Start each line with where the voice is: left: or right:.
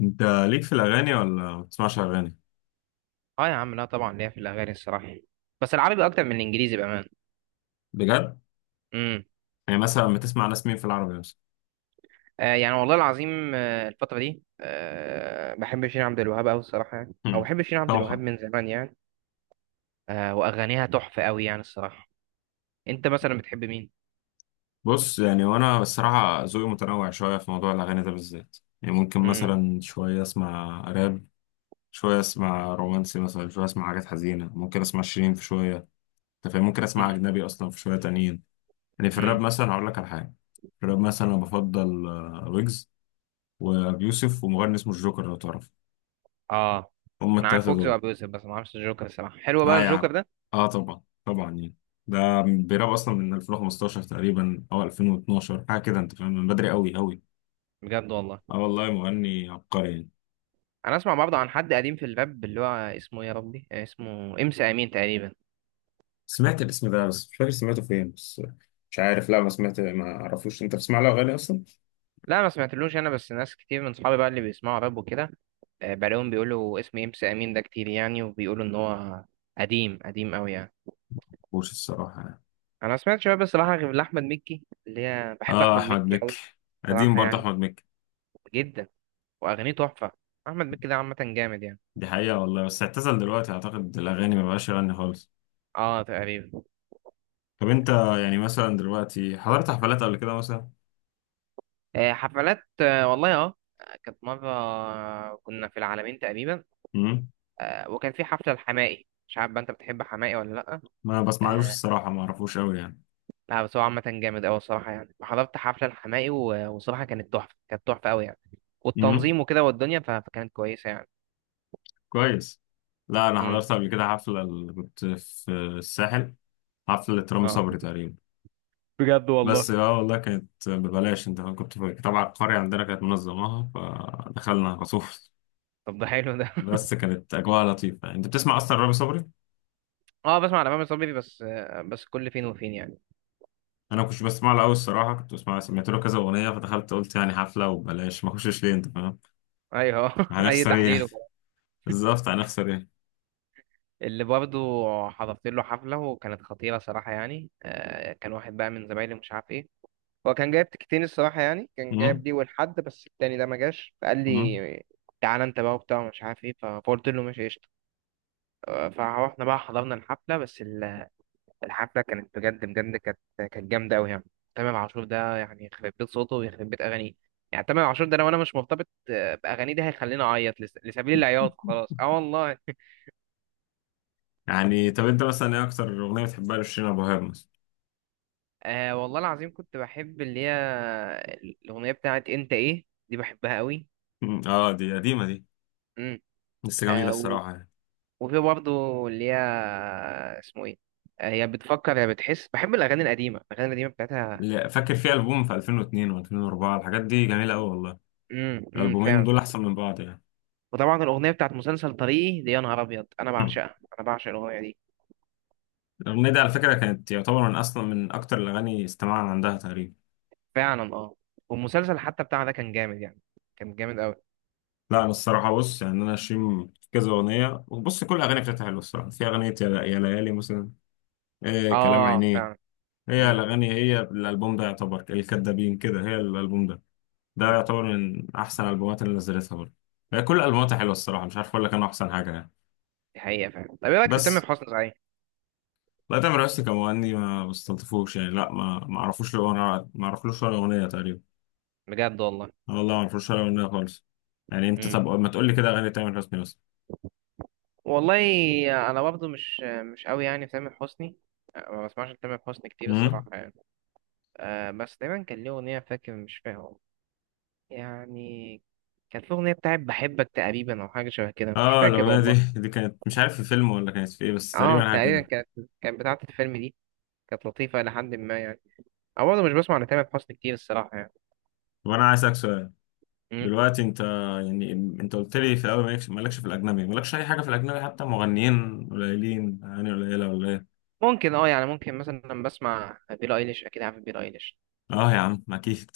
left: انت، ليك في الاغاني ولا ما بتسمعش اغاني؟
right: اه، يا عم، لا طبعا ليا في الاغاني الصراحه. بس العربي اكتر من الانجليزي بامان.
left: بجد.
right: امم.
left: يعني مثلا بتسمع ناس مين في العربي مثلا؟
right: يعني والله العظيم، الفتره دي بحب شيرين عبد الوهاب قوي الصراحه، يعني او
left: هم.
right: بحب شيرين عبد الوهاب
left: طبعا.
right: من زمان يعني. واغانيها تحفه قوي يعني الصراحه. انت مثلا بتحب مين؟
left: بص، يعني وانا الصراحه ذوقي متنوع شويه في موضوع الاغاني ده بالذات، يعني ممكن
right: امم.
left: مثلا شويه اسمع راب، شويه اسمع رومانسي، مثلا شويه اسمع حاجات حزينه، ممكن اسمع شيرين في شويه. انت فاهم، ممكن اسمع
right: امم.
left: اجنبي اصلا في شويه تانيين. يعني في الراب
right: امم.
left: مثلا هقول لك على حاجه. في الراب مثلا انا بفضل ويجز وابي يوسف ومغني اسمه الجوكر لو تعرف.
right: اه،
left: هما
right: انا عارف
left: التلاته
right: ويجز
left: دول.
right: وابو يوسف، بس ما اعرفش الجوكر الصراحه. حلو بقى
left: لا يعني.
right: الجوكر ده؟
left: اه طبعا طبعا يعني. ده بيراب اصلا من 2015 تقريبا او 2012 حاجه كده، انت فاهم، من بدري قوي قوي.
right: بجد والله؟
left: اه والله مغني عبقري يعني.
right: انا اسمع برضه عن حد قديم في الراب، اللي هو اسمه إيه يا ربي، اسمه امس امين تقريبا.
left: سمعت الاسم ده بس مش فاكر سمعته فين بس. مش عارف، لا ما سمعت، ما اعرفوش. انت بتسمع له اغاني اصلا؟
right: لا ما سمعتلوش انا، بس ناس كتير من صحابي بقى اللي بيسمعوا راب وكده، بلاقيهم بيقولوا اسم إمس أمين ده كتير، يعني وبيقولوا إن هو قديم قديم أوي يعني.
left: مش الصراحه يعني.
right: أنا ما سمعتش بقى بصراحة غير لأحمد مكي، اللي هي بحب
left: اه،
right: أحمد
left: احمد
right: مكي
left: مكي.
right: أوي
left: قديم
right: بصراحة
left: برضه
right: يعني،
left: احمد مكي.
right: جدا. وأغانيه تحفة. أحمد مكي ده عامة جامد يعني.
left: دي حقيقه والله، بس اعتزل دلوقتي اعتقد الاغاني، ما بقاش يغني خالص.
right: أه تقريبا.
left: طب انت، يعني مثلا دلوقتي حضرت حفلات قبل كده مثلا؟
right: حفلات، والله أه. كانت مرة كنا في العالمين تقريبا.
left: امم.
right: وكان في حفلة الحماقي، مش عارف بقى أنت بتحب حماقي ولا لأ.
left: ما بسمعلوش
right: آه،
left: الصراحه، ما اعرفوش قوي.
right: لا، بس هو عامة جامد أوي الصراحة يعني، حضرت حفلة الحماقي وصراحة كانت تحفة، كانت تحفة أوي يعني.
left: يعني
right: والتنظيم وكده والدنيا، فكانت كويسة يعني.
left: كويس. لا انا
right: امم.
left: حضرت قبل كده حفله كنت في الساحل. حفله رامي
right: اه.
left: صبري تقريبا.
right: بجد والله؟
left: بس اه والله كانت ببلاش، انت فاهم؟ كنت طبعا القريه عندنا كانت منظماها فدخلنا خصوص.
right: طب ده حلو ده.
left: بس كانت اجواء لطيفه. انت بتسمع اصلا رامي صبري؟
right: اه، بسمع على مامي صبري بس، بس كل فين وفين يعني.
left: انا كنت بسمع له قوي الصراحه، كنت بسمع سمعت له كذا اغنيه فدخلت قلت يعني حفله وببلاش، ما اخشش ليه، انت فاهم؟
right: ايوه، اي
left: هنخسر ايه يعني؟
right: تحليل وكده.
left: بالظبط هنخسر ايه.
right: اللي برضه حضرت له حفله وكانت خطيره صراحه يعني. كان واحد بقى من زمايلي مش عارف ايه، هو كان جايب تكتين الصراحه يعني، كان جايب
left: امم،
right: لي والحد بس التاني ده ما جاش، فقال
left: امم.
right: لي تعالى انت بقى وبتاع مش عارف ايه، فقلت له ماشي قشطة. فاحنا بقى حضرنا الحفلة، بس الحفلة كانت بجد بجد، كانت جامدة أوي يعني. تامر عاشور ده يعني يخرب بيت صوته ويخرب بيت أغانيه، يعني تامر عاشور ده لو أنا مش مرتبط، بأغانيه دي هيخليني أعيط لسبيل العياط خلاص، أه والله.
left: يعني طب انت مثلا ايه اكتر اغنيه بتحبها لشيرين ابو وهاب مثلا؟
right: والله العظيم كنت بحب اللي هي الأغنية بتاعت أنت إيه، دي بحبها أوي.
left: مم. اه دي قديمه دي.
right: امم.
left: بس جميله
right: آه و-
left: الصراحه يعني.
right: وفي برضه اللي هي اسمه إيه، يا بتفكر يا بتحس، بحب الأغاني القديمة، الأغاني القديمة بتاعتها.
left: لا، فاكر في ألبوم في 2002 و2004، الحاجات دي جميلة أوي والله.
right: امم.
left: الألبومين
right: فعلا.
left: دول أحسن من بعض يعني.
right: وطبعا الاغنيه بتاعت مسلسل طريقي دي، يا نهار ابيض انا بعشقها، انا بعشق الاغنيه دي.
left: الأغنية دي على فكرة كانت يعتبر من أصلا من أكتر الأغاني استماعا عندها تقريبا.
right: فعلا اه. والمسلسل حتى بتاعها ده كان جامد يعني، كان جامد قوي.
left: لا أنا الصراحة، بص يعني أنا شيم كذا أغنية وبص، كل الأغاني بتاعتها حلوة الصراحة. في أغنية يا يا ليالي مثلا، إيه كلام
right: اه
left: عينيه.
right: فعلا.
left: هي
right: امم.
left: الأغاني، هي الألبوم ده يعتبر الكدابين كده، هي الألبوم ده ده
right: امم،
left: يعتبر من أحسن الألبومات اللي نزلتها برضه. هي كل ألبوماتها حلوة الصراحة، مش عارف أقول لك أنا أحسن حاجة يعني.
right: دي حقيقه فعلا. طب ايه رايك في تامر
left: بس
right: حسني صحيح؟
left: لا، تامر حسني كمغني ما بستلطفوش يعني، لا ما اعرفوش له، انا ما اعرفلوش ولا اغنيه تقريبا.
right: بجد والله؟
left: أنا والله ما اعرفلوش ولا اغنيه خالص. يعني انت
right: امم.
left: طب ما تقول لي كده اغاني تامر حسني بس.
right: والله انا برضه مش قوي يعني في تامر حسني، ما بسمعش تامر حسني كتير
left: امم.
right: الصراحه يعني. بس دايما كان ليه اغنيه فاكر، مش فاهم يعني. كانت في اغنيه بتاعت بحبك تقريبا او حاجه شبه كده، مش
left: اه
right: فاكر
left: الاغنيه
right: والله.
left: دي كانت، مش عارف في فيلم ولا كانت في ايه، بس
right: اه
left: تقريبا حاجه
right: تقريبا،
left: كده.
right: كانت بتاعت الفيلم دي. كانت لطيفة إلى حد ما يعني. أو برضه مش بسمع لتامر حسني كتير الصراحة يعني.
left: طب انا عايز اسالك سؤال.
right: مم.
left: دلوقتي انت، يعني انت قلت لي في الاول مالكش في الاجنبي، مالكش اي حاجه في الاجنبي حتى، مغنيين قليلين اغاني قليله ولا ايه؟
right: ممكن أه يعني، ممكن مثلا لما بسمع بيلي أيليش، أكيد عارف بيلي أيليش.
left: اه يا عم اكيد.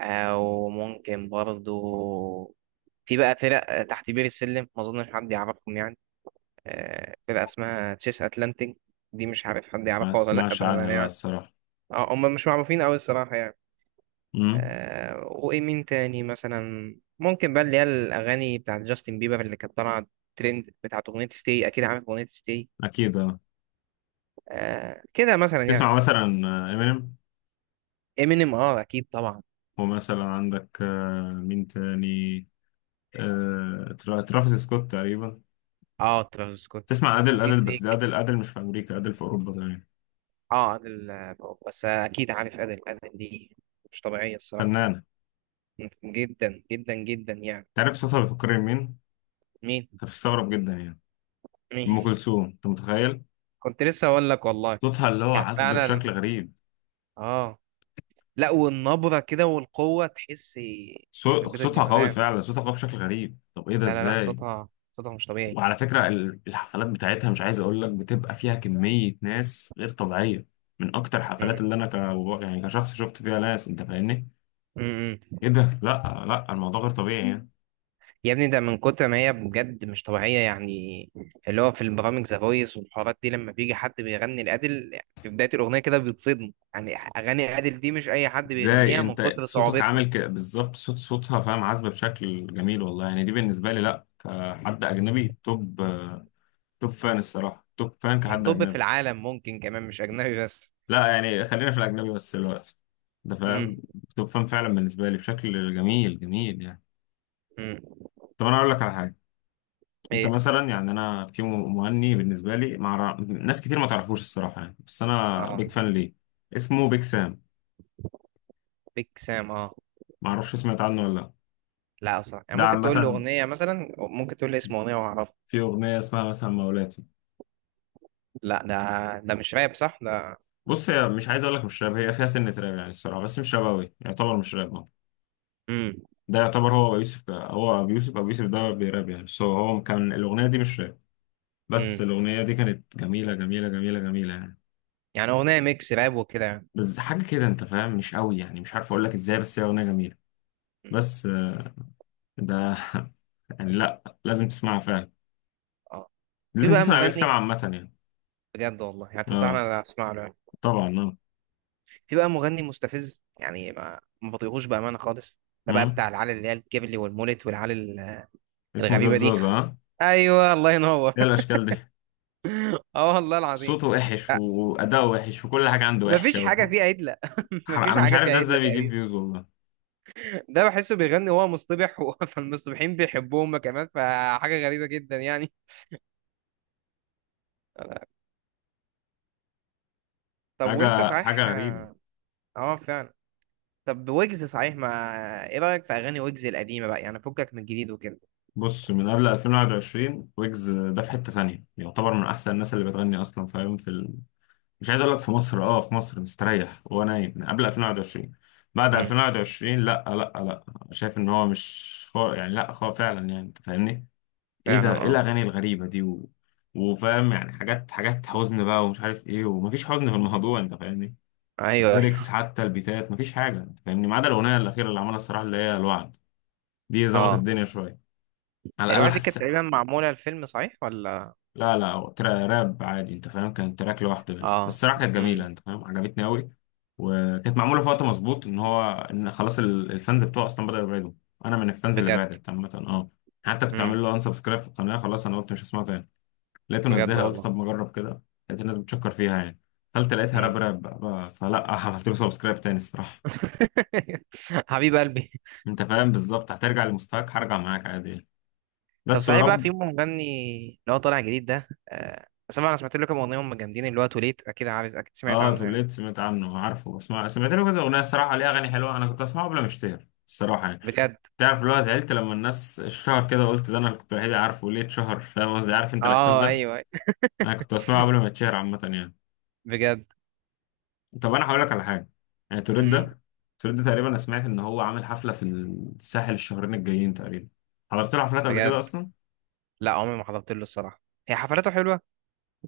right: أو ممكن برضه في بقى فرق تحت بير السلم، ما أظنش حد يعرفهم يعني. فرقة اسمها تشيس أتلانتيك، دي مش عارف حد
left: ما
right: يعرفها ولا لأ
left: اسمعش عنها
right: بأمانة
left: لا
right: يعني.
left: الصراحه.
right: أه هم مش معروفين أوي الصراحة يعني.
left: امم.
right: أه، وإيه مين تاني مثلا؟ ممكن بقى اللي هي الأغاني بتاعت جاستن بيبر اللي كانت طالعة ترند، بتاعت أغنية ستي، أكيد عارف أغنية ستي.
left: اكيد اه.
right: آه كده مثلا يعني.
left: تسمع مثلا امينيم.
right: امينيم اه، اكيد طبعا.
left: ومثلا عندك مين تاني؟ ترافيس سكوت تقريبا.
right: اه ترافيس سكوت.
left: تسمع أدل.
right: وفي
left: أدل بس ده،
right: دريك.
left: أدل أدل مش في أمريكا، أدل في أوروبا تقريبا.
right: اه ادل، بس اكيد عارف ادل، ادل دي مش طبيعيه الصراحه،
left: فنانة.
right: جدا جدا جدا يعني.
left: تعرف صوتها بيفكرني بمين؟
right: مين؟
left: هتستغرب جدا يعني. أم
right: مين؟
left: كلثوم أنت متخيل؟
right: كنت لسه اقول لك والله.
left: صوتها اللي هو
right: يعني
left: عذب
right: فعلا
left: بشكل غريب.
right: اه. لا، والنبره كده والقوه تحس في بيت
left: صوتها قوي
right: الجمدان.
left: فعلا، صوتها قوي بشكل غريب. طب إيه ده
right: لا لا لا،
left: إزاي؟
right: صوتها مش طبيعي.
left: وعلى فكرة الحفلات بتاعتها، مش عايز أقول لك، بتبقى فيها كمية ناس غير طبيعية. من أكتر الحفلات اللي أنا ك... يعني كشخص شفت فيها ناس، أنت فاهمني؟
right: امم.
left: ايه ده، لا لا الموضوع غير طبيعي يعني.
right: يا ابني ده من كتر ما هي بجد مش طبيعية يعني، اللي هو في البرامج ذا فويس والحوارات دي، لما بيجي حد بيغني لأديل في بداية الأغنية كده بيتصدم، يعني أغاني أديل دي مش أي حد
left: ازاي
right: بيغنيها من
left: انت
right: كتر
left: صوتك
right: صعوبتها.
left: عامل ك... بالظبط صوت صوتها، فاهم، عازبه بشكل جميل والله يعني. دي بالنسبه لي، لا، كحد اجنبي، توب توب فان الصراحه، توب فان
right: يعني
left: كحد
right: توب في
left: اجنبي.
right: العالم ممكن، كمان مش أجنبي بس.
left: لا يعني خلينا في الاجنبي بس دلوقتي، ده
right: مم.
left: فاهم. توب فان فعلا بالنسبه لي، بشكل جميل جميل يعني.
right: مم.
left: طب انا اقول لك على حاجه. انت
right: إيه؟
left: مثلا، يعني انا في مغني بالنسبه لي مع ناس كتير ما تعرفوش الصراحه يعني، بس انا
right: أه.
left: بيج فان ليه. اسمه بيج سام.
right: بيج سام أه.
left: ما اعرفش، سمعت عنه ولا لا؟
right: لا أصلا، يعني
left: ده
right: ممكن تقول لي
left: عامة
right: أغنية مثلا، ممكن تقول لي اسم أغنية وأعرفها.
left: في أغنية اسمها مثلا مولاتي.
right: لا، ده مش راب صح ده؟
left: بص هي مش، عايز أقول لك مش راب، هي فيها سنة راب يعني الصراحة، بس مش راب أوي، يعتبر مش راب أه.
right: مم.
left: ده يعتبر هو أبو يوسف، هو أبو يوسف، أبو يوسف ده بيراب يعني، سو هو كان الأغنية دي مش راب، بس
right: مم.
left: الأغنية دي كانت جميلة جميلة جميلة جميلة يعني.
right: يعني أغنية ميكس راب وكده يعني.
left: بس حاجة كده أنت فاهم، مش أوي يعني، مش عارف أقول لك إزاي، بس هي أغنية جميلة.
right: مم.
left: بس ده يعني لأ لازم تسمعها فعلا.
right: أه. في
left: لازم
right: بقى
left: تسمع بيك، سمع
right: مغني،
left: عامة يعني.
right: بجد والله يعني تنصحني
left: أه
right: انا اسمع له يعني.
left: طبعا أه.
right: في بقى مغني مستفز يعني، ما بطيقوش بامانه خالص. ده بقى
left: مم.
right: بتاع العلى، اللي هي الكيبلي والمولت والعلى
left: اسمه زاد
right: الغريبه دي.
left: زازا
right: ايوه الله ينور.
left: إيه الأشكال دي.
right: اه والله العظيم.
left: صوته وحش
right: أه،
left: وأداؤه وحش وكل حاجة عنده
right: مفيش
left: وحشة و...
right: حاجه فيها عدله، مفيش
left: أنا مش
right: حاجه
left: عارف
right: فيها
left: ده
right: عدله
left: إزاي بيجيب
right: تقريبا.
left: فيوز والله.
right: ده بحسه بيغني وهو مصطبح فالمصطبحين بيحبوه هما كمان، فحاجه غريبه جدا يعني. طب وانت
left: حاجة
right: صحيح
left: حاجة غريبة.
right: اه، فعلا. طب ويجز صحيح، ما ايه رايك في اغاني ويجز القديمه بقى، يعني فكك من الجديد وكده.
left: بص من قبل 2021 ويجز ده في حتة ثانية، يعتبر من أحسن الناس اللي بتغني أصلا فاهم في ال... مش عايز أقول لك في مصر، أه في مصر مستريح وهو نايم من قبل 2021. بعد
right: امم
left: 2021 لأ لأ لأ. شايف إن هو مش خو... يعني لأ خو فعلا يعني، أنت فاهمني؟ إيه
right: فعلا.
left: ده، إيه
right: اه.
left: الأغاني الغريبة دي و... وفاهم يعني، حاجات حاجات حزن بقى ومش عارف إيه، ومفيش حزن في الموضوع أنت فاهمني.
right: ايوه
left: ليركس
right: ايوه.
left: حتى البيتات مفيش حاجه انت فاهمني، ما عدا الاغنيه الاخيره اللي عملها الصراحه اللي هي الوعد. دي ظبطت
right: اه.
left: الدنيا شويه، على الاقل
right: الواحد دي
left: حس.
right: كانت تقريبا معمولة الفيلم صحيح ولا؟
left: لا لا، هو ترا راب عادي انت فاهم، كان تراك لوحده يعني بس
right: اه.
left: الصراحه كانت جميله
right: امم.
left: انت فاهم، عجبتني قوي. وكانت معموله في وقت مظبوط، ان هو ان خلاص الفانز بتوعه اصلا بداوا يبعدوا. انا من الفانز اللي
right: بجد.
left: بعدت عامه حتى كنت
right: امم.
left: عامل له ان سبسكرايب في القناه، خلاص انا قلت مش هسمعه تاني. لقيته
right: بجد
left: نزلها، قلت
right: والله.
left: طب ما اجرب كده. لقيت الناس بتشكر فيها يعني. قلت لقيتها
right: امم.
left: راب راب بقى. فلا عملت له سبسكرايب تاني الصراحه.
right: حبيب قلبي.
left: انت فاهم، بالظبط هترجع لمستواك هرجع معاك عادي يعني.
right: طب
left: بس يا
right: صحيح بقى، في
left: رب.
right: مغني اللي هو طالع جديد ده، سمع انا سمعت له كام اغنيه، هم جامدين، اللي هو توليت، اكيد عارف، اكيد سمعت
left: اه
right: عنه يعني.
left: توليت سمعت عنه عارفه، اسمع سمعت له كذا اغنيه الصراحه ليه اغاني حلوه، انا كنت اسمعه قبل ما اشتهر الصراحه يعني.
right: بجد؟
left: تعرف اللي هو زعلت لما الناس اشتهر كده، قلت ده انا اللي كنت الوحيد اللي عارفه ليه اتشهر، فاهم قصدي، عارف انت الاحساس
right: اه
left: ده؟
right: ايوه أيوه.
left: انا كنت اسمعه قبل ما اتشهر عامه يعني.
right: بجد.
left: طب انا هقول لك على حاجه. يعني توليت
right: امم.
left: ده، توليت ده تقريبا انا سمعت ان هو عامل حفله في الساحل الشهرين الجايين تقريبا. حضرت له حفلات قبل كده
right: بجد.
left: اصلا؟
right: لا عمري ما حضرت له الصراحه. هي حفلاته حلوه؟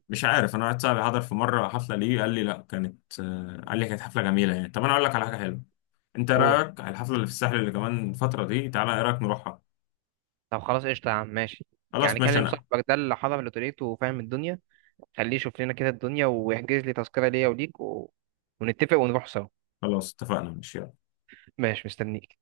left: مش عارف، انا واحد صاحبي حضر في مره حفله ليه، قال لي لا كانت قال لي كانت حفله جميله يعني. طب انا اقول لك على حاجه حلوه. انت إيه
right: قول.
left: رايك على الحفله اللي في الساحل اللي كمان الفتره دي؟ تعالى ايه رايك نروحها؟
right: طب خلاص قشطه يا عم ماشي.
left: خلاص
right: يعني
left: ماشي
right: كلم
left: انا.
right: صاحبك ده اللي حضر لتوليت وفاهم الدنيا، خليه يشوف لنا كده الدنيا ويحجز لي تذكرة ليا وليك ونتفق ونروح سوا.
left: خلاص اتفقنا ماشي يلا.
right: ماشي، مستنيك.